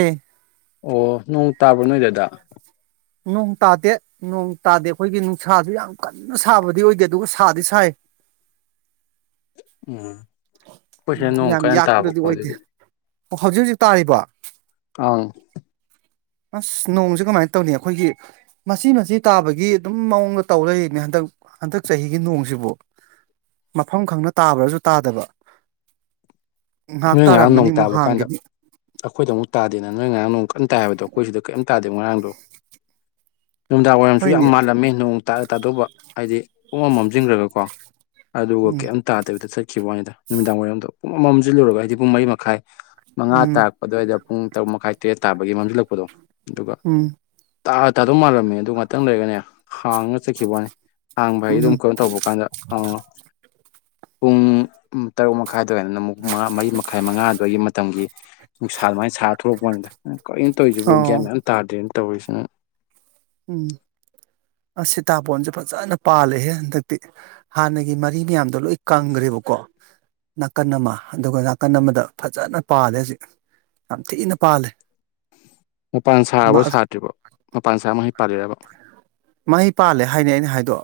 ꯍ ꯑꯣ ꯅꯣꯡ ꯇꯥꯕ꯭ꯔ ꯅꯣꯏꯗꯗ꯫ ꯅꯣꯡ ꯇꯥꯗꯦ ꯅꯣꯡ ꯇꯥꯗꯦ ꯑꯩꯈꯣꯏꯒꯤ ꯅꯨꯡꯁꯥꯁꯨ ꯌꯥꯝ ꯀꯟꯅ ꯁꯥꯕꯗꯤ ꯑꯣꯏꯗꯦ ꯑꯗꯨꯒ ꯁꯥꯗꯤ ꯁꯥꯏ꯫ ꯎꯝ ꯑꯩꯈꯣꯏꯁꯦ ꯅꯣꯡ ꯌꯥꯝ ꯀꯅ ꯌꯥꯛꯄꯗꯗꯤ ꯇꯥꯕꯀꯣ ꯑꯣꯏꯗꯦ ꯑꯗꯨꯗꯤ ꯑꯣ ꯍꯧꯖꯤꯛ ꯍꯧꯖꯤꯛ ꯇꯥꯔꯤꯕꯣ꯫ ꯑꯥꯎ ꯑꯁ ꯅꯣꯡꯁꯦ ꯀꯃꯥꯏꯅ ꯇꯧꯅꯤ ꯑꯩꯈꯣꯏꯒꯤ ꯃꯆꯤ ꯃꯆꯤ ꯇꯥꯕꯒꯤ ꯑꯗꯨꯝ ꯃꯑꯣꯡꯗ ꯇꯧ ꯂꯩꯌꯦꯅꯦ ꯍꯟꯗꯛ ꯍꯟꯗꯛ ꯆꯍꯤꯒꯤ ꯅꯣꯡꯁꯤꯕꯨ꯫ ꯃꯐꯝ ꯈꯪꯅ ꯇꯥꯕ꯭ꯔꯁꯨ ꯇꯥꯗꯕ ꯉꯥꯏꯍꯥꯛ ꯅꯣꯏ ꯉꯔꯥꯡ ꯅꯣꯡ ꯇꯥꯔꯝꯃꯅꯤ ꯑꯃꯨꯛ ꯇꯥꯕ ꯀꯥꯟꯗ ꯍꯥꯡꯈꯤꯅꯤ꯫ ꯑꯩꯈꯣꯏꯗ ꯑꯃꯨꯛ ꯇꯥꯗꯦꯗ ꯅꯣꯏ ꯉꯔꯥꯡ ꯅꯣꯡ ꯀꯟ ꯇꯥꯏ ꯍꯥꯏꯕꯗꯣ ꯑꯩꯈꯣꯏꯁꯤꯗ ꯀꯩꯝ ꯇꯗꯦ ꯉꯔꯥꯡꯗꯣ ꯅꯨꯡꯗꯥꯡ ꯋꯥꯏꯔꯝꯁꯨ ꯌꯥꯝ ꯍꯣꯏꯅꯦ ꯃꯥꯜꯂꯝꯃꯦ ꯅꯣꯡ ꯇꯥꯗ ꯇꯥꯗꯧꯕ ꯍꯥꯏꯗꯤ ꯄꯨꯡ ꯃꯝ ꯃꯝꯁꯤꯟꯈ꯭ꯔꯒ ꯀꯣ ꯑꯗꯨꯒ ꯎꯝ ꯀꯩꯝ ꯇꯥꯗꯕꯤꯗ ꯆꯠꯈꯤꯕꯩ ꯋꯥꯅꯤꯗ ꯅꯨꯃꯤꯗꯥꯡ ꯋꯥꯏꯔꯝꯗ ꯄꯨꯡꯃꯝ ꯃꯝ ꯃꯝꯁꯤꯜꯂꯨꯔꯕ ꯍꯥꯏꯗꯤ ꯄꯨꯡ ꯃꯔꯤ ꯃꯈꯥꯏ ꯃꯉꯥ ꯎꯝ ꯇꯥ ꯑꯗꯨꯋꯥꯏꯗ ꯄꯨꯡ ꯇꯔꯨꯛ ꯃꯈꯥꯏ ꯇꯔꯦꯠ ꯇꯥꯕꯒꯤ ꯃꯝꯁꯤꯜꯂꯛꯄꯗꯣ ꯑꯗꯨꯒ ꯎꯝ ꯇꯥꯗ ꯇꯥꯗꯧ ꯃꯥꯜꯂꯝꯃꯦ ꯑꯗꯨ ꯉꯥꯛꯇꯪ ꯂꯩꯔꯒꯅꯦ ꯍꯥꯡꯉꯒ ꯆꯠꯈꯤꯕꯩ ꯋꯥꯅꯦ꯫ ꯍꯥꯡꯕ ꯍꯥꯏꯗꯤ ꯑꯗꯨꯝ ꯎꯝ ꯀꯩꯅꯣ ꯇꯧꯕ ꯀꯥꯟꯗ ꯑꯥ ꯄꯨꯡ ꯇꯔꯨꯛ ꯃꯈꯥꯏ ꯑꯗꯥꯏꯅ ꯄꯨꯡ ꯃꯉꯥ ꯃꯔꯤ ꯃꯈꯥꯏ ꯃꯉꯥ ꯑꯗꯨꯋꯥꯏꯒꯤ ꯃꯇꯝꯒꯤ꯫ ꯅꯨꯡꯁꯥ ꯑꯗꯨꯃꯥꯏꯅ ꯁꯥꯔ ꯊꯣꯛꯂꯛꯄꯩ ꯋꯥꯅꯤꯗ ꯀꯔꯤꯅꯣ ꯇꯧꯔꯤꯁꯤꯕꯣ ꯒ꯭ꯌꯥꯟ ꯑꯣ ꯃꯦꯟ ꯑꯝ ꯇꯥꯗ꯭ꯔꯦꯅ ꯇꯧꯔꯤꯁꯤ꯫ ꯎꯝ ꯑꯁ ꯁꯤꯇꯥꯄꯣꯟꯁꯦ ꯐꯖꯅ ꯄꯥꯜꯂꯦꯍꯦ ꯍꯟꯗꯛꯇꯤ꯫ ꯍꯥꯟꯅꯒꯤ ꯃꯔꯤ ꯃꯌꯥꯝꯗꯣ ꯂꯣꯏ ꯀꯪꯈ꯭ꯔꯦꯕꯀꯣ꯫ ꯅꯥꯀꯟ ꯑꯃ ꯑꯗꯨꯒ ꯅꯥꯀꯟ ꯑꯃꯗ ꯐꯖꯅ ꯄꯥꯜꯂꯦ ꯍꯧꯖꯤꯛ꯫ ꯌꯥꯝ ꯊꯤꯅ ꯄꯥꯜꯂꯦ꯫ ꯃꯄꯥꯟ ꯁꯥꯔꯕꯣ ꯑꯃ ꯁꯥꯗꯔꯤꯕꯣ ꯃꯄꯥꯟ ꯁꯥꯔ ꯃꯍꯩ ꯄꯥꯜꯂꯤꯔꯕ꯫ ꯃꯍꯩ ꯄꯥꯜꯂꯦ ꯍꯥꯏꯅꯦ ꯑꯩꯅ ꯍꯥꯏꯗꯣ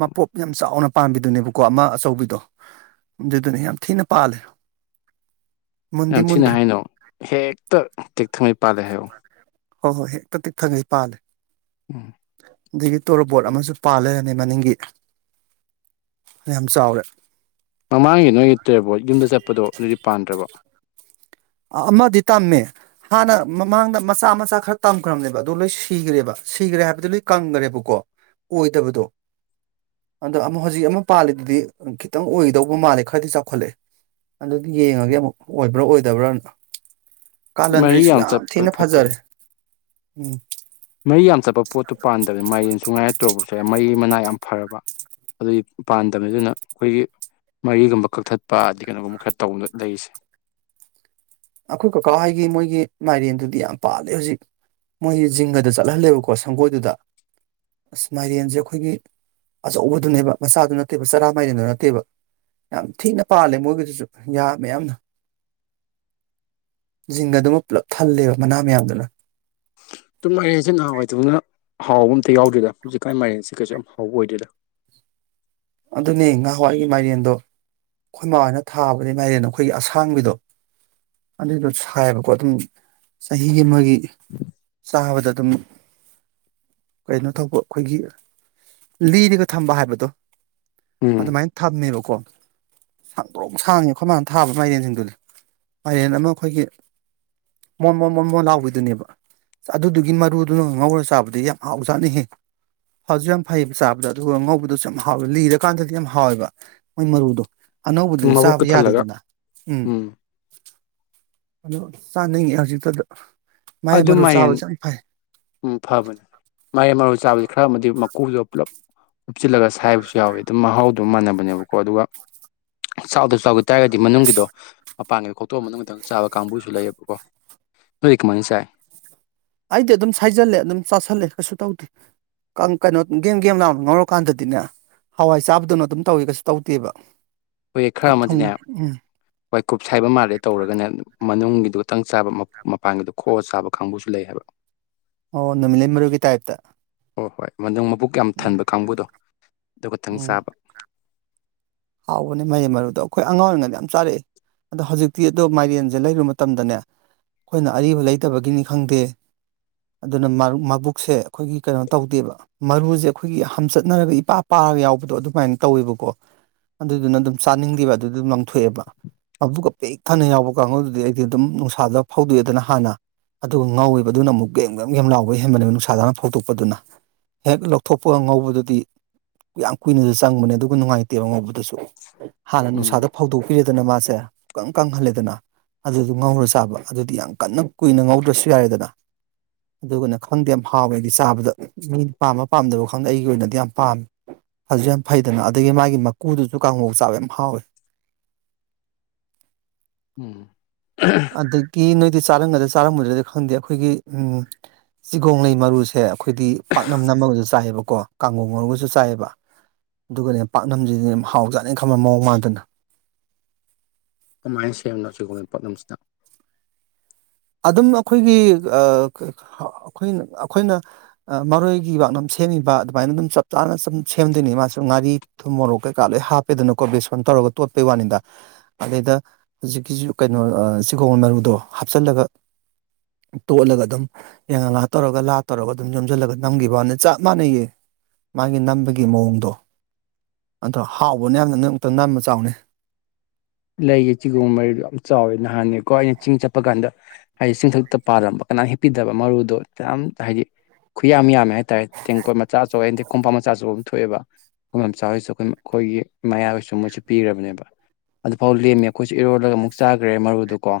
ꯃꯄꯣꯞ ꯌꯥꯝ ꯆꯥꯎꯅ ꯄꯥꯝꯕꯤꯗꯨꯅꯦꯕꯀꯣ ꯑꯃ ꯑꯆꯧꯕꯤꯗꯣ ꯑꯗꯨꯗꯨꯅ ꯌꯥꯝ ꯊꯤꯅ ꯄꯥꯜꯂꯦ꯫ ꯃꯨꯟꯗꯤ ꯌꯥꯝ ꯊꯤꯅ ꯃꯨꯟꯗ꯭ꯔꯤ ꯍꯥꯏꯅꯣ ꯍꯦꯛꯇ ꯇꯦꯛꯊꯉꯩ ꯄꯥꯜꯂꯦ ꯍꯥꯏꯌꯣ꯫ ꯍꯣꯏ ꯍꯣꯏ ꯍꯦꯛꯇ ꯇꯦꯛꯊꯉꯩ ꯄꯥꯜꯂꯦ꯫ [inaudible] ꯑꯗꯒꯤ ꯇꯣꯔꯣꯕꯣꯠ ꯑꯃꯁꯨ ꯄꯥꯜ ꯂꯩꯔꯝꯃꯦ ꯃꯅꯤꯡꯒꯤ ꯌꯥꯝ ꯆꯥꯎꯔꯦ꯫ ꯃꯃꯥꯡꯒꯤ ꯅꯣꯏꯒꯤ ꯇꯣꯔꯣꯕꯣꯠ ꯌꯨꯝꯗ ꯆꯠꯄꯗꯣ ꯑꯗꯨꯗꯤ ꯄꯥꯟꯗ꯭ꯔꯕꯣ꯫ ꯑꯥ ꯑꯃꯗꯤ ꯇꯝꯃꯦ꯫ ꯍꯥꯟꯅ ꯃꯃꯥꯡꯗ ꯃꯆꯥ ꯃꯆꯥ ꯈꯔ ꯇꯝꯈ꯭ꯔꯕꯅꯦꯕ ꯑꯗꯣ ꯂꯣꯏ ꯁꯤꯈ꯭ꯔꯦꯕ ꯁꯤꯈ꯭ꯔꯦ ꯍꯥꯏꯕꯗꯤ ꯂꯣꯏ ꯀꯪꯈ꯭ꯔꯦꯕꯀꯣ꯫ ꯑꯣꯏꯗꯕꯗꯣ ꯑꯗꯣ ꯑꯃꯨꯛ ꯍꯧꯖꯤꯛ ꯑꯃ ꯄꯥꯜꯂꯤꯗꯨꯗꯤ ꯈꯤꯇꯪ ꯑꯣꯏꯒꯗꯧꯕ ꯃꯥꯜꯂꯦ ꯈꯔꯗꯤ ꯆꯥꯎꯈꯠꯂꯛꯑꯦ꯫ ꯑꯗꯨꯗꯤ ꯌꯦꯡꯉꯒꯦ ꯑꯃꯨꯛ ꯑꯣꯏꯕ꯭ꯔꯥ ꯑꯣꯏꯗꯕ꯭ꯔꯥ ꯃꯔꯤ ꯀꯥꯂꯥꯟꯗ꯭ꯔꯤꯁꯨ ꯌꯥꯝ ꯆꯠꯄ ꯊꯤꯅ ꯐꯖꯔꯦ꯫ ꯐꯠꯇꯕꯅꯤ ꯃꯔꯤ ꯌꯥꯝ ꯆꯠꯄ ꯄꯣꯠꯇꯨ ꯄꯥꯟꯗꯕꯅꯦ ꯃꯥꯏꯔꯦꯟꯁꯨꯨꯡ ꯉꯥꯏꯔꯦ ꯇꯣꯔꯣꯕꯣꯠꯁꯨ ꯉꯥꯏꯔꯦ ꯃꯔꯤ ꯃꯅꯥ ꯌꯥꯝ ꯐꯔꯕ ꯑꯗꯨꯒꯤ ꯄꯥꯟꯗꯕꯅꯤ ꯗꯨꯅ ꯑꯩꯈꯣꯏꯒꯤ ꯃꯔꯤꯒꯨꯝꯕ ꯀꯛꯊꯠꯄ ꯑꯗꯩ ꯀꯩꯅꯣꯒꯨꯝꯕ ꯈꯔ ꯇꯧꯔꯥ ꯂꯩꯔꯤꯁꯦ ꯑꯩꯈꯣꯏ ꯀꯀꯥ ꯍꯣꯏꯒꯤ ꯃꯣꯏꯒꯤ ꯃꯥꯏꯔꯦꯟꯗꯨꯗꯤ ꯌꯥꯝ ꯄꯥꯜꯂꯦ ꯍꯧꯖꯤꯛ ꯃꯣꯏꯗꯤ ꯖꯤꯡꯒꯗ ꯆꯠꯍꯜꯂꯦꯕꯀꯣ ꯑꯣ ꯁꯪꯒꯣꯏꯗꯨꯗ ꯑꯁ ꯃꯥꯏꯔꯦꯟꯁꯦ ꯑꯩꯈꯣꯏꯒꯤ ꯑꯆꯧꯕꯗꯨꯅꯦꯕ ꯃꯆꯥꯗꯨ ꯅꯠꯇꯦꯕ ꯆꯔꯥ ꯃꯥꯏꯔꯦꯟꯗꯨ ꯅꯠꯇꯦꯕ ꯌꯥꯝ ꯊꯤꯅ ꯄꯥꯜꯂꯦ ꯃꯣꯏꯒꯤꯗꯨꯁꯨ ꯌꯥꯝ ꯃꯌꯥꯝ ꯖꯤꯡꯒꯗꯨꯃ ꯄꯨꯜꯂꯞ ꯊꯜꯂꯦꯕ ꯃꯅꯥ ꯃꯌꯥꯝꯗꯨꯅ ꯑꯗꯨ ꯃꯥꯏꯔꯦꯟꯁꯦ ꯅꯍꯥꯟꯋꯥꯏꯗꯧꯅ ꯍꯥꯎꯕ ꯑꯝꯇ ꯌꯥꯎꯗꯔꯦꯗ ꯍꯧꯖꯤꯛꯀꯥꯟꯒꯤ ꯃꯥꯏꯔꯦꯟꯁꯦ ꯀꯩꯁꯨ ꯌꯥꯝ ꯍꯥꯎꯕ ꯑꯣꯏꯗꯔꯦꯗ ꯑꯗꯨꯅꯦ ꯉꯍꯥꯟꯋꯥꯏꯒꯤ ꯃꯥꯏꯔꯦꯟꯗꯣ ꯑꯩꯈꯣꯏ ꯃꯥꯍꯣꯏꯅ ꯊꯥꯕꯗꯤ ꯃꯥꯏꯔꯦꯟ ꯗꯣ ꯑꯩꯈꯣꯏꯒꯤ ꯑꯁꯥꯡꯕꯤꯗꯣ ꯑꯗꯨꯗꯣ ꯊꯥꯏꯌꯦꯕꯀꯣ ꯑꯗꯨꯝ ꯆꯍꯤ ꯑꯃꯒꯤ ꯆꯥꯕꯗ ꯑꯗꯨꯝ ꯀꯩꯅꯣ ꯇꯧꯕ ꯑꯩꯈꯣꯏꯒꯤ ꯂꯤꯔꯒ ꯊꯝꯕ ꯍꯥꯏꯕꯗꯣ ꯎꯝ ꯑꯗꯨꯃꯥꯏꯅ ꯊꯝꯃꯦꯕꯀꯣ ꯁꯥꯡꯗꯔꯣꯡ ꯁꯥꯡꯉꯦ ꯑꯩꯈꯣꯏ ꯃꯥꯅ ꯊꯥꯕ ꯃꯥꯏꯔꯦꯟꯁꯤꯡꯗꯨꯗꯤ ꯃꯥꯏꯔꯦꯟ ꯑꯃ ꯑꯩꯈꯣꯏꯒꯤ ꯃꯣꯟ ꯃꯣꯟ ꯃꯣꯟ ꯃꯣꯟ ꯂꯥꯎꯕꯤꯗꯨꯅꯦꯕ ꯑꯗꯨꯗꯨꯒꯤ ꯃꯔꯨꯗꯨꯅ ꯉꯧꯔꯒ ꯆꯥꯕꯗ ꯌꯥꯝ ꯍꯥꯎ ꯆꯥꯅꯩꯍꯦ ꯍꯥꯎꯁꯨ ꯌꯥꯝ ꯐꯩꯌꯦꯕ ꯆꯥꯕꯗꯣ ꯑꯗꯨꯒ ꯉꯧꯕꯗꯁꯨ ꯌꯥꯝ ꯍꯥꯎꯋꯦ ꯂꯤꯔꯀꯥꯟꯗꯗꯤ ꯌꯥꯝ ꯍꯥꯎꯋꯦꯕ ꯃꯣꯏ ꯃꯔꯨꯗꯣ ꯑꯅꯧꯕꯗꯨꯗꯤ ꯃꯕꯨꯛꯀ ꯆꯥꯕ ꯊꯜꯂꯒ ꯌꯥꯗꯦꯗꯅ ꯎꯝ ꯑꯗꯣ ꯆꯥꯅꯤꯡꯉꯦ ꯍꯧꯖꯤꯛꯇꯗ ꯑꯗꯨꯝꯃꯥꯏꯌꯦꯟ ꯎ ꯐꯕꯅꯦ ꯃꯔꯩ ꯃꯔꯣꯡ ꯆꯥꯕꯕꯁꯤ ꯈꯔ ꯑꯃꯗꯤ ꯃꯀꯨꯗꯣ ꯄꯨꯜꯂꯞ ꯎꯞꯁꯤꯤꯜꯂꯒ ꯁꯥꯏꯕꯁꯨ ꯌꯥꯎꯋꯤ ꯑꯗꯨꯝ ꯃꯍꯥꯎ ꯑꯗꯨꯝ ꯃꯥꯟꯅꯕꯅꯦꯕꯀꯣ ꯑꯗꯨꯒ ꯆꯥꯎꯥꯛꯗ ꯆꯥꯎꯈꯤ ꯇꯥꯔꯒꯗꯤ ꯃꯅꯨꯡꯒꯤꯗꯣ ꯃꯄꯥꯟꯒꯤꯗ ꯈꯣꯛꯇꯣꯛꯑ ꯃꯇꯨꯡꯒꯤꯊꯪ ꯆꯥꯕ ꯀꯥꯡꯕꯨꯁꯨ ꯂꯩꯌꯦꯕꯀꯣ ꯃꯁꯥꯏ ꯑꯩꯗꯤ ꯑꯗꯨꯝ ꯁꯥꯏꯖꯜꯂꯦ ꯑꯗꯨꯝ ꯆꯥꯥꯁꯜꯂꯦ ꯀꯩꯁꯨ ꯇꯧꯗꯦ ꯀꯩꯅꯣ ꯒꯦꯝ ꯒꯦꯝ ꯂꯥꯎꯅ ꯉꯥꯎꯔ ꯀꯥꯟꯗꯗꯤꯅꯦ ꯍꯋꯥꯏ ꯆꯥꯕꯗꯨꯅ ꯑꯗꯨꯝ ꯇꯧꯋ ꯀꯩꯁꯨ ꯇꯧꯗꯦꯕ ꯍꯣꯏ ꯈꯔ ꯊꯨꯝ ꯑꯃꯗꯤꯅꯦ ꯎꯝ ꯍꯣꯏ ꯀꯨꯞꯁ ꯍꯥꯏꯕ ꯃꯥꯜꯂꯦ ꯇꯧꯔꯒꯅꯦ ꯃꯅꯨꯡꯒꯤꯗꯨ ꯈꯤꯇꯪ ꯆꯥꯕ ꯃꯄꯥꯟꯒꯤꯗꯣ ꯈꯣꯑ ꯆꯥꯕ ꯀꯥꯡꯕꯨꯁꯨ ꯂꯩ ꯍꯥꯏꯕ [unintelligible] ꯑꯣ ꯅꯨꯃꯤꯠ ꯂꯩꯩ ꯃꯔꯨꯒꯤ ꯇꯥꯏꯞꯇ ꯍꯣꯏ ꯍꯣꯏ ꯃꯅꯨꯡ ꯃꯕꯨꯛ ꯌꯥꯝ ꯎꯝ ꯊꯟꯕ ꯀꯥꯡꯕꯨꯗꯣ ꯑꯗꯨ ꯈꯇꯪ ꯎꯝ ꯆꯥꯕ ꯍꯥꯎꯕꯅꯦ ꯃꯩ ꯃꯔꯨꯗꯣ ꯑꯩꯈꯣꯏ ꯑꯉꯥꯡ ꯑꯣꯏꯔꯤꯉꯗ ꯌꯥꯝ ꯆꯥꯔꯛꯑꯏ ꯑꯗꯣ ꯍꯧꯖꯤꯛꯇꯤ ꯑꯗꯣ ꯃꯥꯏꯔꯦꯟꯁꯦ ꯂꯩꯔꯨꯕ ꯃꯇꯝꯗꯅꯦ ꯑꯩꯈꯣꯏꯅ ꯑꯔꯤꯕ ꯂꯩꯇꯕꯒꯤꯅꯤ ꯈꯪꯗꯦ ꯑꯗꯨꯅ ꯃꯕꯨꯛꯁꯦ ꯑꯩꯈꯣꯏꯒꯤ ꯀꯩꯅꯣ ꯇꯧꯗꯦꯕ ꯃꯔꯨꯁꯦ ꯑꯩꯈꯣꯏꯒꯤ ꯍꯝꯆꯠꯅꯔꯒ ꯏꯄꯥ ꯄꯥꯔꯒ ꯌꯥꯎꯕꯗꯣ ꯑꯗꯨꯃꯥꯏꯅ ꯇꯧꯋꯦꯕꯀꯣ ꯑꯗꯨꯗꯨꯅ ꯑꯗꯨꯝ ꯆꯥꯅꯤꯡꯗꯦꯕ ꯑꯗꯨꯗ ꯑꯗꯨꯝ ꯂꯪꯊꯣꯛꯑꯦꯕ ꯑꯗꯨꯒ ꯄꯦꯛ ꯊꯅ ꯌꯥꯎꯕ ꯀꯥꯡꯒꯗꯨꯗꯤ ꯑꯩꯗꯤ ꯑꯗꯨꯝ ꯅꯨꯡꯁꯥꯗ ꯐꯥꯎꯗꯣꯛꯑꯦꯗꯅ ꯍꯥꯟꯅ ꯑꯗꯨꯒ ꯉꯥꯎꯕꯗꯨꯅ ꯑꯃꯨꯛ ꯒꯦꯝꯒꯒꯦꯝ ꯂꯥꯎꯕꯩ ꯍꯦꯟꯕꯅꯦ ꯅꯨꯡꯁꯥꯖꯥꯅ ꯐꯧꯗꯣꯛꯄꯗꯨꯅ ꯍꯦꯛ ꯂꯧꯊꯣꯛꯄ ꯉꯧꯕꯗꯨꯗꯤ ꯌꯥꯝ ꯀꯨꯏꯅꯁꯨ ꯆꯪꯕꯅꯦ ꯑꯗꯨꯒ ꯅꯨꯡꯉꯥꯏꯇꯦꯕ ꯉꯧꯕꯗꯨ ꯑꯗꯨꯁꯨ ꯍꯥꯟꯅ ꯎꯝ ꯅꯨꯡꯁꯥꯗ ꯐꯧꯗꯣꯛꯄꯤꯔꯦꯗꯅ ꯃꯥꯁꯦ ꯀꯪ ꯀꯪꯍꯜꯂꯦꯗꯅ ꯑꯗꯨꯗꯨꯣ ꯉꯧꯔ ꯆꯥꯕ ꯑꯗꯨꯗꯤ ꯌꯥꯝ ꯀꯟꯅ ꯀꯨꯏꯅ ꯉꯧꯗ꯭ꯔꯁꯨ ꯌꯥꯔꯦꯗꯅ ꯑꯗꯨꯒꯅ ꯈꯪꯗꯦ ꯌꯥꯝ ꯍꯥꯎꯋꯦ ꯍꯥꯏꯗꯤ ꯆꯥꯕꯗ ꯃꯤꯅ ꯄꯥꯝꯝꯕ ꯄꯥꯝꯗꯕ ꯈꯪꯗꯦ ꯑꯩꯒꯤ ꯑꯣꯏꯅꯗꯤ ꯌꯥꯝ ꯄꯥꯝꯃꯦ ꯑꯗꯨꯁꯨ ꯌꯥꯝ ꯐꯩꯗꯅ ꯑꯗꯒꯤ ꯃꯥꯒꯤ ꯃꯀꯨꯗꯨꯁꯨ ꯀꯥꯡꯉꯧ ꯆꯥꯕ ꯌꯥꯝ ꯍꯥꯎꯋꯤ ꯎꯝ ꯑꯗꯒꯤ ꯅꯣꯏꯗꯤ ꯆꯥꯔꯝꯒꯗ꯭ꯔ ꯆꯥꯔꯝꯃꯗ꯭ꯔꯗꯤ ꯈꯪꯗꯦ ꯑꯩꯈꯣꯏꯒꯤ ꯎꯝ ꯆꯤꯒꯣꯡꯂꯩ ꯃꯔꯨꯁꯦ ꯑꯩꯈꯣꯏꯗꯤ ꯄꯥꯛꯅꯝ ꯅꯝꯃꯒꯁꯨ ꯆꯥꯏꯌꯦꯕꯀꯣ ꯀꯥꯡꯒꯣꯡ ꯃꯔꯨꯒꯁꯨ ꯆꯥꯏꯌꯦꯕ ꯑꯗꯨꯒꯅꯦ ꯄꯥꯛꯅꯁꯤꯅꯅꯦ ꯍꯥꯎ ꯆꯥꯠꯅꯦꯅ ꯈꯪꯕ ꯃꯑꯣꯡ ꯃꯥꯟꯗꯅ ꯀꯃꯥꯏꯅ ꯁꯦꯝꯅꯣ ꯁꯤꯒꯨꯝꯕ ꯄꯥꯛꯅꯝꯁꯤꯅ ꯑꯗꯨꯝ ꯑꯩꯈꯣꯏꯒꯤ ꯑꯥ ꯑꯈꯣꯏꯅ ꯑꯈꯣꯏꯅ ꯃꯔꯣꯏꯒꯤ ꯕꯥꯛꯅꯝ ꯁꯦꯝꯃꯤꯕ ꯑꯗꯨꯃꯥꯏꯅ ꯑꯗꯨꯝ ꯆꯞ ꯆꯥꯅ ꯁꯨꯝ ꯁꯦꯝꯗꯣꯏꯅꯤ ꯃꯥꯁꯨ ꯉꯥꯔꯤ ꯊꯨꯝ ꯃꯣꯔꯣꯛ ꯀꯩꯀꯥ ꯂꯣꯏ ꯍꯥꯞꯄꯦꯗꯅꯀꯣ ꯕꯦꯁꯣꯟ ꯇꯧꯔꯒ ꯇꯣꯠꯄꯩ ꯋꯥꯅꯤꯗ ꯑꯗꯨꯗꯩꯗ ꯍꯧꯖꯤꯛꯀꯤꯁꯨ ꯀꯩꯅꯣ ꯑꯥ ꯆꯤꯒꯣꯡ ꯃꯔꯨꯗꯣ ꯍꯥꯞꯆꯤꯜꯂꯒ ꯇꯣꯠꯂꯒ ꯑꯗꯨꯝ ꯌꯥꯡꯉꯂꯥ ꯇꯧꯔꯒ ꯂꯥ ꯇꯧꯔꯒ ꯑꯗꯨꯝ ꯌꯣꯝꯁꯤꯜꯂꯒ ꯅꯝꯈꯤꯕ ꯋꯥꯅꯦ ꯆꯞ ꯃꯥꯟꯅꯩꯌꯦ ꯃꯥꯒꯤ ꯅꯝꯕꯒꯤ ꯃꯑꯣꯡꯗꯣ ꯑꯗꯣ ꯍꯥꯎꯕꯅꯦ ꯌꯥꯝꯅ ꯅꯪ ꯑꯝꯇꯥ ꯅꯝꯃꯥ ꯆꯥꯎꯅꯦ ꯂꯩꯒꯤ ꯆꯤꯒꯣꯝ ꯃꯔꯤꯗꯣ ꯌꯥꯝ ꯆꯥꯎꯋꯦ ꯅꯍꯥꯟꯅꯦꯀꯣ ꯑꯩ ꯆꯤꯡ ꯆꯠꯄ ꯀꯥꯟꯗ ꯍꯥꯏꯗꯤ ꯆꯤꯡꯊꯛꯇ ꯄꯥꯜꯂꯝꯕ ꯀꯅꯥꯝ ꯍꯦꯛꯄꯤꯗꯕ ꯃꯔꯨꯗꯣ [unintelligible] ꯍꯥꯏꯗꯤ ꯈꯨꯌꯥꯝ ꯌꯥꯝꯃꯦ ꯍꯥꯏ ꯇꯥꯏ ꯇꯦꯡꯀꯣꯠ ꯃꯆꯥ [unintelligible] ꯀꯣꯝꯄꯥꯛ ꯃꯆꯥ ꯑꯆꯧꯕ ꯑꯃ ꯊꯣꯛꯑꯦꯕ ꯈꯣꯏ ꯃꯥꯝꯆꯥ ꯍꯣꯏꯁꯨ ꯑꯩꯈꯣꯏ ꯈꯣꯏꯒꯤ ꯃꯌꯥꯍꯣꯏꯁꯨ ꯃꯣꯏꯁꯨ ꯄꯤꯈ꯭ꯔꯕꯅꯦꯕ ꯑꯗꯨꯐꯥꯎ ꯂꯦꯝꯃꯦ ꯑꯩꯈꯣꯏꯁꯨ ꯏꯔꯣꯜꯂꯒ ꯑꯃꯨꯛ ꯆꯥꯈ꯭ꯔꯦ ꯃꯔꯨꯗꯨꯀꯣ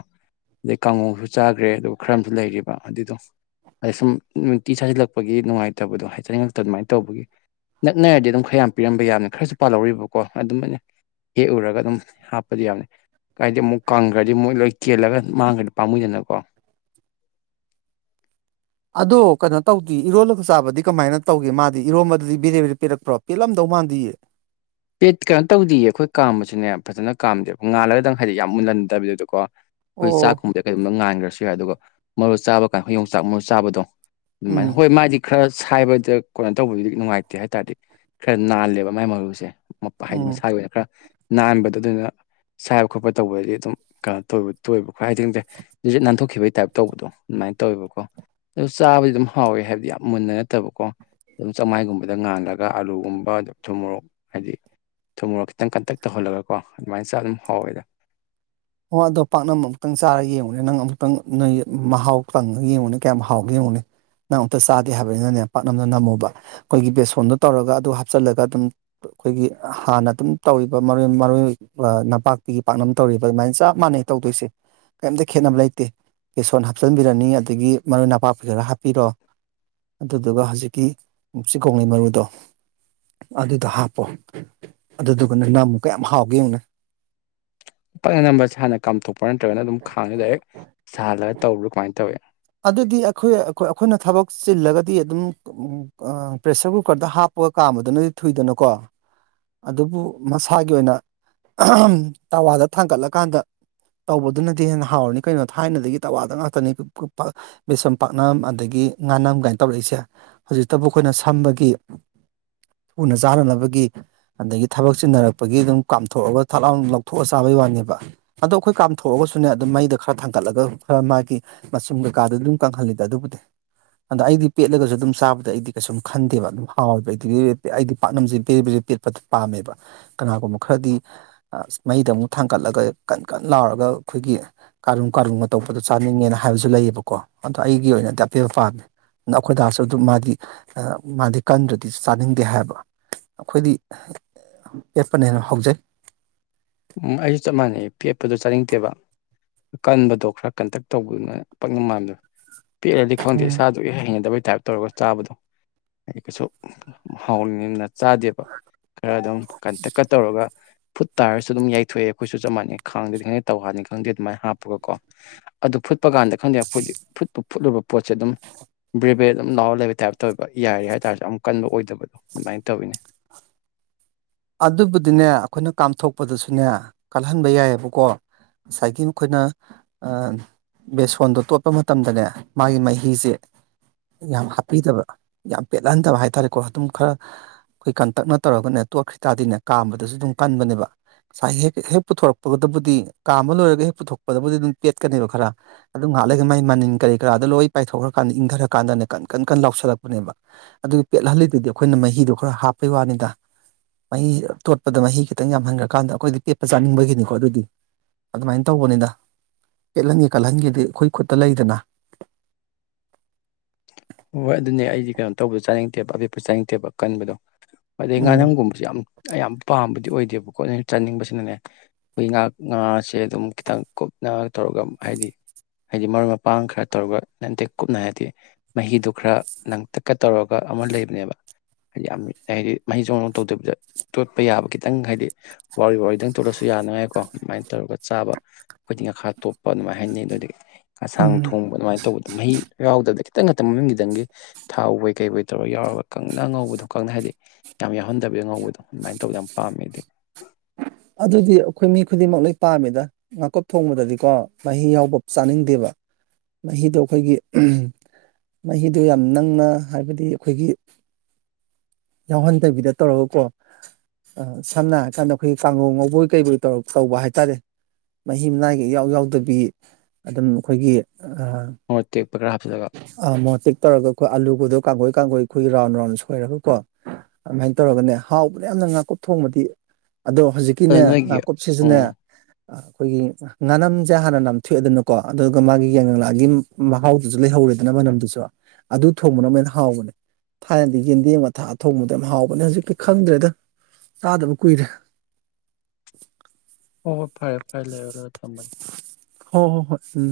ꯑꯗꯩ ꯀꯥꯡꯉꯧꯁꯨ ꯆꯥꯈ꯭ꯔꯦ ꯑꯗꯨꯒ ꯈꯔ ꯑꯃꯁꯨ ꯂꯩꯔꯤꯕ ꯑꯗꯨꯗꯣ ꯑꯗꯩ ꯁꯨꯝ ꯅꯨꯡꯇꯤ ꯁꯥꯁꯤꯜꯂꯛꯄꯒꯤ ꯅꯨꯡꯉꯥꯏꯇꯕꯗꯣ ꯍꯥꯏ ꯆꯅꯤꯡꯅꯤꯡꯉꯛꯇ ꯑꯗꯨꯃꯥꯏꯅ ꯇꯧꯕꯒꯤ ꯅꯛꯅꯔꯗꯤ ꯑꯗꯨꯝ ꯈꯌꯥꯝ ꯄꯤꯔꯝꯕ ꯌꯥꯕꯅꯦ ꯈꯔꯁꯨ ꯄꯥꯜꯍꯧꯔꯤꯕꯀꯣ [unintelligible] ꯍꯦꯛ ꯎꯔꯒ ꯑꯗꯨꯝ ꯍꯥꯞꯄꯗꯤ ꯌꯥꯕꯅꯦ ꯀꯥꯏꯗꯤ ꯑꯃꯨꯛ ꯀꯪꯈ꯭ꯔꯗꯤ ꯃꯣꯏ ꯂꯣꯏ ꯀꯦꯜꯂꯒ ꯃꯥꯡꯈ꯭ꯔꯗꯤ ꯄꯥꯝꯃꯨꯏꯗꯅꯀꯣ ꯑꯗꯨ ꯀꯩꯅꯣ ꯇꯧꯗꯤꯌꯦ ꯏꯔꯣꯜꯂꯒ ꯆꯥꯕꯗꯤ ꯀꯃꯥꯏꯅ ꯇꯧꯒꯦ ꯃꯥꯗꯤ ꯏꯔꯣꯝꯕꯗꯨꯗꯤ ꯕꯦꯗꯦ ꯕꯦꯗꯦ ꯄꯦꯠꯂꯛꯄ꯭ꯔꯣ ꯄꯦꯜꯂꯝꯗꯧ ꯃꯥꯥꯟꯗꯤꯌꯦ ꯄꯦꯠ ꯀꯩꯅꯣ ꯇꯧꯗꯤꯌꯦ ꯑꯩꯈꯣꯏ ꯀꯥꯝꯕꯁꯨꯅꯦ ꯐꯖꯅ ꯀꯥꯝꯗ꯭ꯔꯦꯕ ꯉꯥꯜꯂꯒꯗꯪ ꯍꯥꯏꯗꯤ ꯌꯥꯝ ꯃꯨꯟꯍꯟꯗꯕꯤꯗꯨꯗꯀꯣ ꯑꯩꯈꯣꯏ ꯑꯣ ꯆꯥꯛꯀꯨꯝꯕꯗꯤ ꯀꯩꯒꯨꯝꯕ ꯉꯥꯟꯈ꯭ꯔꯁꯨ ꯌꯥꯏ ꯑꯗꯨꯒ ꯃꯔꯨ ꯆꯥꯕ ꯀꯥꯟ ꯈꯣꯏ ꯌꯣꯡꯆꯥꯛ ꯃꯔꯨ ꯆꯥꯕꯗꯣ ꯎꯝ ꯎꯝꯃꯥꯏꯅ ꯍꯣꯏ ꯃꯥꯗꯤ ꯈꯔ ꯁꯥꯏꯕꯗ ꯀꯣꯅꯣ ꯇꯧꯕꯅꯤꯅꯥ ꯅꯨꯡꯉꯥꯏꯇꯦ ꯍꯥꯏ ꯇꯥꯔꯗꯤ ꯈꯔ ꯅꯥꯜꯂꯦꯕ ꯃꯥꯏ ꯃꯔꯨꯁꯦ ꯍꯥꯏꯗꯤ ꯎꯝ ꯃꯁꯥꯒꯤ ꯑꯣꯏꯅ ꯈꯔ ꯅꯥꯟꯕꯗꯨꯗꯒꯥ ꯁꯥꯏꯕ ꯈꯣꯠꯄ ꯇꯧꯕꯗꯗꯤ ꯑꯗꯨꯝ ꯀꯥ ꯇꯧꯋꯤ ꯇꯣꯏꯕꯀꯣ ꯍꯥꯏꯗꯤ ꯈꯪꯗꯦ ꯖꯤꯠ ꯖꯤꯠ ꯅꯥꯟꯊꯣꯛꯈꯤꯕꯒꯤ ꯇꯥꯏꯞ ꯇꯧꯕꯗꯣ ꯑꯗꯨꯃꯥꯏꯅ ꯇꯧꯋꯦꯕꯀꯣ ꯑꯗꯨ ꯆꯥꯕꯗꯤ ꯑꯗꯨꯝ ꯍꯥꯎꯋꯦ ꯍꯥꯏꯕꯗꯤ ꯌꯥꯝ ꯃꯨꯟꯅ ꯅꯠꯇꯕꯀꯣ ꯑꯗꯨꯝ ꯆꯥꯛꯃꯥꯏꯒꯨꯝꯗ ꯉꯥꯜꯂꯒ ꯑꯥꯂꯨꯒꯨꯝꯕ ꯑꯗꯨ ꯊꯨꯝ ꯃꯣꯔꯣꯛ ꯍꯥꯏꯗꯤ ꯊꯨꯝ ꯃꯣꯔꯣꯛ ꯈꯤꯇꯪ ꯀꯟꯇꯛ ꯇꯧꯍꯜꯂꯒꯀꯣ ꯑꯗꯨꯃꯥꯏꯅ ꯆꯥ ꯑꯗꯨꯝ ꯍꯥꯎꯋꯦꯗ ꯑꯣ ꯑꯗꯣ ꯄꯥꯛꯅꯝ ꯑꯃꯨꯛꯇꯪ ꯆꯥꯔꯒ ꯌꯦꯡꯉꯨꯅꯦ ꯅꯪ ꯑꯃꯨꯛꯇꯪ ꯅꯣꯏ ꯃꯍꯥꯎ ꯇꯪꯉ ꯌꯦꯡꯉꯨꯅꯦ ꯀꯌꯥꯝ ꯍꯥꯎꯒꯦ ꯌꯦꯡꯉꯨꯅꯦ ꯅꯪ ꯑꯃꯨꯛꯇ ꯆꯥꯗꯦ ꯍꯥꯏꯕꯅꯤꯅꯅꯦ ꯄꯥꯛꯅꯝꯗꯣ ꯅꯝꯃꯣꯕ ꯑꯩꯈꯣꯏꯒꯤ ꯕꯦꯁꯣꯟꯗꯣ ꯇꯧꯔꯒ ꯑꯗꯨ ꯍꯥꯞꯆꯤꯜꯂꯒ ꯑꯗꯨꯝ ꯑꯩꯈꯣꯏꯒꯤ ꯍꯥꯟꯅ ꯑꯗꯨꯝ ꯇꯧꯔꯤꯕ ꯃꯔꯣꯏ ꯃꯔꯣꯏ ꯑꯥ ꯅꯄꯥꯛꯄꯤꯒꯤ ꯄꯥꯛꯅꯝ ꯇꯧꯔꯤ ꯕꯃꯥꯏ ꯆꯞ ꯃꯥꯟꯅꯩ ꯇꯧꯗꯣꯏꯁꯦ ꯀꯩꯝꯇ ꯈꯦꯠꯅꯕ ꯂꯩꯇꯦ ꯕꯦꯁꯣꯟ ꯍꯥꯞꯆꯤꯟꯕꯤꯔꯅꯤ ꯑꯗꯒꯤ ꯃꯔꯣꯏ ꯅꯄꯥꯛꯄꯤ ꯈꯔ ꯍꯥꯞꯄꯤꯔꯣ ꯑꯗꯨꯗꯨꯒ ꯍꯧꯖꯤꯛꯀꯤ ꯆꯤꯀꯣꯡꯂꯩ ꯃꯔꯨꯗꯣ ꯑꯗꯨꯗꯣ ꯍꯥꯞꯄꯣ ꯑꯗꯨꯗꯨꯒꯅꯦ ꯅꯝꯃꯨ ꯀꯌꯥꯝ ꯍꯥꯎꯒꯦ ꯌꯦꯉꯨꯅꯦ ꯄꯛꯅ ꯅꯝꯕ꯭ꯔꯥ ꯍꯥꯟꯅ ꯀꯥꯝꯊꯣꯛꯄ꯭ꯔꯥ ꯅꯠꯇ꯭ꯔꯒꯅ ꯑꯗꯨꯝ ꯈꯥꯡꯗ ꯗꯥꯏꯔꯦꯛ ꯁꯥꯍꯜꯂꯒ ꯇꯧꯕ꯭ꯔꯥ ꯀꯃꯥꯏꯅ ꯇꯧꯋꯤ ꯑꯗꯨꯗꯤ ꯑꯈꯣꯏ ꯑꯈꯣꯏ ꯑꯈꯣꯏꯅ ꯊꯕꯛ ꯆꯤꯜꯂꯒꯗꯤ ꯑꯗꯨꯝ ꯑꯥ ꯄ꯭ꯔꯦꯁꯔ ꯀꯨꯀꯔꯗ ꯍꯥꯞꯄꯒ ꯀꯥꯝꯕꯗꯨꯅꯗꯤ ꯊꯨꯏꯗꯅꯀꯣ ꯑꯗꯨꯕꯨ ꯃꯁꯥꯒꯤ ꯑꯣꯏꯅ ꯇꯋꯥꯗ ꯊꯥꯡꯒꯠꯂꯀꯥꯟꯗ ꯇꯧꯕꯗꯨꯅꯗꯤ ꯍꯦꯟꯅ ꯍꯥꯎꯔꯅꯤ ꯀꯩꯅꯣ ꯊꯥꯏꯅꯗꯒꯤ ꯇꯋꯥꯗ ꯉꯥꯛꯇꯅꯤ [unintelligible] ꯕꯦꯁꯣꯟ ꯄꯥꯛꯅꯝ ꯑꯗꯒꯤ ꯉꯥꯅꯝ ꯀꯥꯏꯅ ꯇꯧꯔꯛꯏꯁꯦ ꯍꯧꯖꯤꯛꯇꯕꯨ ꯑꯩꯈꯣꯏꯅ ꯁꯝꯕꯒꯤ ꯎꯅ ꯆꯥꯅꯅꯕꯒꯤ ꯑꯗꯒꯤ ꯊꯕꯛ ꯆꯤꯟꯅꯔꯛꯄꯒꯤ ꯑꯗꯨꯝ ꯀꯥꯝꯊꯣꯛꯑꯒ ꯊꯠ ꯂꯥꯎ ꯂꯧꯊꯣꯛꯑ ꯆꯥꯕꯩ ꯋꯥꯅꯦꯕ ꯑꯗꯣ ꯈꯣꯏ ꯀꯥꯝꯊꯣꯛꯑꯒꯁꯨꯅꯦ ꯑꯗꯨꯝ ꯃꯩꯗꯥ ꯈꯔ ꯊꯥꯡꯒꯠꯂꯒ ꯈꯔ ꯃꯥꯒꯤ ꯃꯁꯨꯝ ꯀꯩꯀꯥꯗꯨ ꯑꯗꯨꯝ ꯀꯪꯍꯜꯂꯤꯗ ꯑꯗꯨꯕꯨꯗꯤ ꯑꯗ ꯑꯩꯗꯤ ꯄꯦꯠꯂꯒꯁꯨ ꯑꯗꯨꯝ ꯆꯥꯕꯗ ꯑꯩꯗꯤ ꯀꯩꯁꯨꯝ ꯈꯟꯗꯦꯕ ꯑꯗꯨꯝ ꯍꯥꯎꯋꯦꯕ ꯑꯩꯗꯤ [unintelligible] ꯑꯩꯗꯤ ꯄꯥꯛꯠꯅꯝꯁꯦ ꯕꯦꯔꯦ ꯕꯦꯔꯦꯄꯦꯠ ꯄꯗꯤ ꯄꯥꯝꯃꯦꯕ ꯀꯅꯥꯒꯨꯝꯕ ꯈꯔꯗꯤ ꯑꯥ ꯃꯩꯗ ꯑꯃꯨꯛ ꯊꯥꯡꯀꯠꯂꯒ ꯀꯟ ꯀꯟ ꯂꯥꯎꯔꯒ ꯑꯩꯈꯣꯏꯒꯤ ꯀꯥꯔꯨꯝ ꯀꯥꯔꯨꯡꯒ ꯇꯧꯕꯗꯣ ꯆꯥꯅꯤꯡꯉꯦꯅ ꯍꯥꯏꯕꯁꯨ ꯂꯩꯌꯦꯕꯀꯣ ꯑꯗꯣ ꯑꯩꯒꯤ ꯑꯣꯏꯅꯗꯤ ꯑꯄꯦꯠꯄ ꯄꯥꯝꯃꯦ ꯅꯥ ꯑꯈꯣꯏꯗꯥꯁꯨ ꯑꯗꯨꯝ ꯃꯥꯗꯤ ꯑꯥ ꯃꯥꯗꯤ ꯀꯟꯗ꯭ꯔꯗꯤ ꯆꯥꯅꯤꯡꯗꯦ ꯍꯥꯏꯕ ꯑꯈꯣꯏꯗꯤ ꯄꯦꯞꯄꯅ ꯍꯦꯟꯅ ꯍꯥꯎꯖꯩ ꯎꯝ ꯑꯩꯁꯨ ꯆꯞ ꯃꯥꯟꯅꯩ ꯄꯦꯠꯄꯗꯣ ꯆꯥꯅꯤꯡꯇꯦꯕ ꯀꯟꯕꯗꯣ ꯈꯔ ꯀꯟꯇꯦꯛ ꯇꯧꯕꯗꯨꯅ ꯄꯛꯅ ꯃꯥꯟꯗ ꯄꯤꯛꯑꯗꯤ ꯈꯪꯗꯦ ꯏꯁꯥꯗ ꯑꯗꯨꯛꯀꯤ ꯍꯩꯅꯗꯕꯩ ꯇꯥꯏꯞ ꯇꯧꯔꯒ ꯆꯥꯕꯗꯣ ꯑꯩ ꯀꯩꯁꯨ ꯍꯥꯎꯔꯤꯅꯤꯅ ꯆꯥꯗꯦꯕ ꯈꯔ ꯑꯗꯨꯝ ꯀꯟꯇꯀꯠ ꯇꯧꯔꯒ ꯐꯨꯠ ꯇꯥꯔꯁꯨ ꯁꯨ ꯑꯗꯨꯝ ꯌꯏꯊꯣꯛꯑꯦ ꯑꯩꯈꯣꯏꯁꯨ ꯆꯞ ꯃꯥꯟꯅꯩ ꯈꯥꯡꯗꯦꯗꯤ ꯈꯪꯗꯦ ꯇꯧꯍꯅꯤ ꯈꯪꯗꯦ ꯑꯗꯨꯃꯥꯏ ꯍꯥꯞꯄꯒꯀꯣ ꯑꯗꯨ ꯐꯨꯠꯄ ꯀꯥꯟꯗ ꯈꯪꯗꯦ ꯑꯩꯈꯣꯏꯗꯤ ꯐꯨꯠꯄ ꯐꯨꯠꯂꯨꯕ ꯄꯣꯠꯁꯦ ꯑꯗꯨꯝ ꯕ꯭ꯔꯦꯕꯦꯗ ꯑꯗꯨꯝ ꯂꯥꯎꯔ ꯂꯩꯕ ꯇꯥꯏꯞꯇ ꯑꯣꯏꯕ ꯌꯥꯏꯔꯦ ꯍꯥꯏꯇꯥꯥꯔꯁꯨ ꯑꯗꯨꯝ ꯀꯟꯕ ꯑꯣꯏꯗꯕ ꯗꯣ ꯑꯗꯨꯃꯥꯏꯅ ꯇꯧꯋꯤꯅꯦ ꯑꯗꯨꯕꯨꯗꯤꯅꯦ ꯑꯩꯈꯣꯏꯅ ꯀꯥꯝꯊꯣꯛꯄꯗꯁꯨꯅꯦ ꯀꯜꯍꯟꯕ ꯌꯥꯏꯑꯕꯀꯣ ꯉꯁꯥꯏꯒꯤ ꯃꯈꯣꯏꯅ ꯕꯦꯁꯣꯟꯗꯣ ꯇꯣꯠꯄ ꯃꯇꯝꯗꯅꯦ ꯃꯥꯒꯤ ꯃꯍꯤꯁꯦ ꯌꯥꯝ ꯍꯥꯞꯄꯤꯗꯕ ꯌꯥꯝ ꯄꯦꯠꯍꯟꯗꯕ ꯍꯥꯏꯇꯥꯔꯦꯀꯣ ꯑꯗꯨꯝ ꯈꯔ ꯑꯩꯈꯣꯏ ꯀꯟꯇꯛꯅ ꯇꯧꯔꯒꯅꯦ ꯇꯣꯠꯈ꯭ꯈꯤꯇꯥꯥꯔꯗꯤꯅꯦ ꯀꯥꯝꯕꯗꯁꯨ ꯑꯗꯨꯝ ꯀꯟꯕꯅꯦꯕ ꯉꯁꯥꯏ ꯍꯦꯛꯦꯛ ꯍꯦꯛ ꯄꯨꯊꯣꯔꯛꯄꯒꯗꯕꯨꯗꯤ ꯀꯥ ꯑꯃ ꯂꯣꯏꯔꯒ ꯍꯦꯛ ꯄꯨꯊꯣꯛꯄꯗꯕꯨꯗꯤ ꯑꯗꯨꯝ ꯄꯦꯠꯀꯅꯦꯕ ꯈꯔ ꯑꯗꯨꯝ ꯉꯍꯥꯛꯂꯒ ꯃꯥꯏ ꯃꯅꯤꯟ ꯀꯔꯤ ꯀꯔꯥꯗꯣ ꯂꯣꯏ ꯄꯥꯏꯊꯣꯛꯈ꯭ꯔꯀꯥꯟꯗ ꯏꯪꯊꯔ ꯀꯥꯟꯗꯅꯦ ꯀꯟ ꯀꯟ ꯀꯟ ꯂꯥꯎꯁꯜꯂꯛꯄꯅꯦꯕ ꯑꯗꯨ ꯄꯦꯠꯍꯜꯂꯤꯗꯨꯗꯤ ꯑꯩꯈꯣꯏꯅ ꯃꯍꯤꯗꯣ ꯈꯔ ꯍꯥꯞꯄꯩ ꯋꯥꯅꯤꯗ ꯃꯍꯤ ꯇꯣꯠꯄꯗ ꯃꯍꯤ ꯈꯤꯇꯪ ꯌꯥꯝꯍꯟꯈ꯭ꯔꯀꯥꯟꯗ ꯑꯩꯈꯣꯏꯗꯤ ꯄꯦꯠꯄ ꯆꯥꯅꯤꯡꯕꯒꯤꯅꯤꯀꯣ ꯑꯗꯨꯗꯤ ꯑꯗꯨꯃꯥꯏꯅ ꯇꯧꯕꯅꯤꯗ ꯄꯦꯠꯍꯟꯒꯦ ꯀꯠꯍꯟꯒꯦꯗꯤ ꯑꯩꯈꯣꯏ ꯈꯨꯠꯇ ꯂꯩꯗꯅ ꯍꯣꯏ ꯑꯗꯨꯅꯦ ꯑꯩꯗꯤ ꯀꯩꯅꯣ ꯇꯧꯕꯗ ꯆꯥꯅꯤꯡꯗꯦꯕ ꯑꯄꯤꯦꯛꯄ ꯆꯥꯅꯤꯡꯗꯦꯕ ꯀꯟꯕꯗꯣ ꯑꯗꯩ ꯎꯝ ꯉꯥꯅꯝꯒꯨꯝꯕ ꯌꯥꯝ ꯌꯥꯝ ꯄꯥꯝꯕꯗꯤ ꯑꯣꯏꯗꯦꯕꯀꯣꯠ ꯆꯥꯅꯤꯡꯕꯁꯤꯅꯅꯦ ꯑꯩꯈꯣꯏ ꯉꯥ ꯉꯥꯁꯦ ꯑꯗꯨꯝ ꯈꯤꯇꯪ ꯀꯨꯞꯅ ꯇꯧꯔꯒ ꯍꯥꯏꯗꯤ ꯍꯥꯏꯗꯤ ꯃꯔꯨꯞ ꯃꯄꯥꯡ ꯈꯔ ꯇꯧꯔꯒ ꯅꯇꯦꯛ ꯀꯨꯞꯅ ꯍꯥꯏꯔꯗꯤ ꯃꯍꯤꯗꯨ ꯈꯔ ꯅꯪ ꯇꯛꯀ ꯇꯧꯔꯒ ꯑꯃ ꯂꯩꯕꯅꯦꯕ ꯍꯥꯏꯗꯤ ꯌꯥꯝ ꯍꯥꯏꯗꯤ ꯃꯍꯩ ꯆꯣꯡꯅ ꯇꯧꯗꯕꯤꯗ ꯇꯣꯠꯄ ꯌꯥꯕ ꯈꯤꯇꯪ ꯍꯥꯏꯗꯤ ꯋꯥꯔꯤ ꯋꯥꯗꯪ ꯇꯂꯁꯨ ꯌꯥꯅꯉꯥꯏꯀꯣ ꯑꯗꯨꯃꯥꯏꯅ ꯇꯧꯔꯒ ꯆꯥꯕ ꯑꯩꯈꯣꯏꯗꯤ ꯉꯥꯈꯥ ꯇꯣꯞꯄ ꯑꯗꯨꯃꯥꯏꯅ ꯍꯥꯏꯅꯤꯩ ꯑꯗꯨꯗꯒꯤ ꯑꯁꯥꯡ ꯎꯝ ꯊꯣꯡꯕ ꯑꯗꯨꯃꯥꯏꯅ ꯇꯧꯕꯗꯣ ꯃꯍꯤ ꯌꯥꯗꯤ ꯈꯤꯇꯪ ꯉꯛꯇ ꯃꯃꯤꯡꯒꯤꯗꯪꯒꯤ ꯊꯥꯎꯧꯕꯣꯏ ꯀꯩꯕꯣꯏ ꯇꯧꯔꯒ ꯌꯥꯎꯔꯒ ꯀꯪꯅ ꯉꯧꯕꯗꯣ ꯀꯪꯅ ꯍꯥꯏꯗꯤ ꯌꯥꯝ ꯌꯥꯎꯍꯟꯗꯕ ꯌꯥ ꯉꯧꯕꯗꯣ ꯑꯗꯨꯃꯥꯏꯅ ꯇꯧꯕꯗ ꯌꯥꯝ ꯄꯥꯝꯃꯦꯗꯤ ꯑꯗꯨꯗꯤ ꯑꯩꯈꯣꯏ ꯃꯤ ꯈꯨꯗꯤꯡꯃꯛ ꯂꯣꯏ ꯄꯥꯝꯃꯤꯗ ꯉꯥꯀꯨꯞ ꯊꯣꯡꯕꯗꯗꯤꯀꯣ ꯃꯍꯤ ꯌꯥꯎꯕ ꯆꯥꯅꯤꯡꯗꯦꯕ ꯃꯍꯤꯗꯣ ꯑꯩꯈꯣꯏꯒꯤ ꯃꯍꯤꯗꯨ ꯌꯥꯝ ꯅꯪꯅ ꯍꯥꯏꯕꯗꯤ ꯑꯩꯈꯣꯏꯒꯤ ꯌꯥꯎꯍꯟꯗꯕꯤꯗ ꯇꯧꯔꯒꯀꯣ ꯁꯝꯅ ꯍꯥꯏꯔꯀꯥꯟꯗ ꯑꯩꯈꯣꯏ ꯀꯥꯡ ꯉꯧꯕꯣꯏ ꯀꯩꯕꯣꯏꯧꯔ ꯇꯧꯕ ꯍꯥꯏꯇꯥꯔꯦ ꯃꯍꯤ ꯃꯅꯥꯏꯒ ꯏꯌꯥꯎ ꯌꯥꯎꯗꯕꯤ ꯑꯗꯨꯝ ꯑꯩꯈꯣꯏꯒꯤ ꯑꯣꯛ ꯄꯒ꯭ꯔ ꯍꯥꯖꯒ ꯑ ꯃꯣꯇꯤꯦꯛ ꯇꯧꯔꯒ ꯑꯩꯈꯣꯏ ꯑꯥꯂꯨꯕꯗꯣ ꯀꯥꯡꯒꯣꯏ ꯀꯥꯡꯒꯣꯏ ꯑꯩꯈꯣꯏꯒꯤ ꯔꯥꯎꯟ ꯔꯥꯎꯟ ꯁꯣꯏꯔꯒ ꯀꯣ ꯑꯗꯨꯃꯥꯏꯅ ꯇꯧꯔꯒꯅꯦ ꯍꯥꯎꯕꯗ ꯌꯥꯝꯅ ꯉꯥꯀꯨꯞ ꯊꯣꯡꯕꯗꯤ ꯑꯗꯣ ꯍꯧꯖꯤꯛ ꯑꯗꯨ ꯀꯅꯦ ꯅꯣꯏꯒꯤ ꯅꯥꯀꯨꯞ ꯁꯤꯖꯤꯟꯅ ꯎꯝ ꯑꯩꯈꯣꯏꯒꯤ ꯉꯥꯅꯝꯁꯦ ꯍꯥꯟꯅ ꯅꯥꯝꯊꯣꯛꯑꯦꯗꯅꯀꯣ ꯑꯗꯨꯒ ꯃꯥꯒꯤ ꯌꯥꯏꯉꯪꯂꯥꯒꯤ ꯃꯍꯥꯎ ꯑꯗꯨꯁꯨ ꯂꯩꯍꯧꯔꯦꯗꯅ ꯃꯅꯝꯗꯨꯁꯨ ꯑꯗꯨ ꯊꯣꯡꯕꯅ ꯃꯣꯏꯅ ꯍꯥꯎꯕꯅꯦ ꯊꯥꯏꯅꯗꯤ ꯌꯦꯟꯗꯦꯡ ꯃꯊꯥ ꯑ ꯊꯣꯡꯕꯗ ꯌꯥꯝ ꯍꯥꯎꯕꯅꯦ ꯍꯧꯖꯤꯛꯇꯤ ꯈꯪꯗ꯭ꯔꯦꯗ ꯆꯥꯗꯕ ꯀꯨꯏꯔꯦ ꯍꯣꯏ ꯍꯣꯏ ꯐꯔꯦ ꯐꯔꯦ ꯂꯩꯔ ꯂꯒ ꯊꯝꯃꯅꯤ ꯍꯣꯏ ꯍꯣ ꯍꯣꯏ ꯎꯝ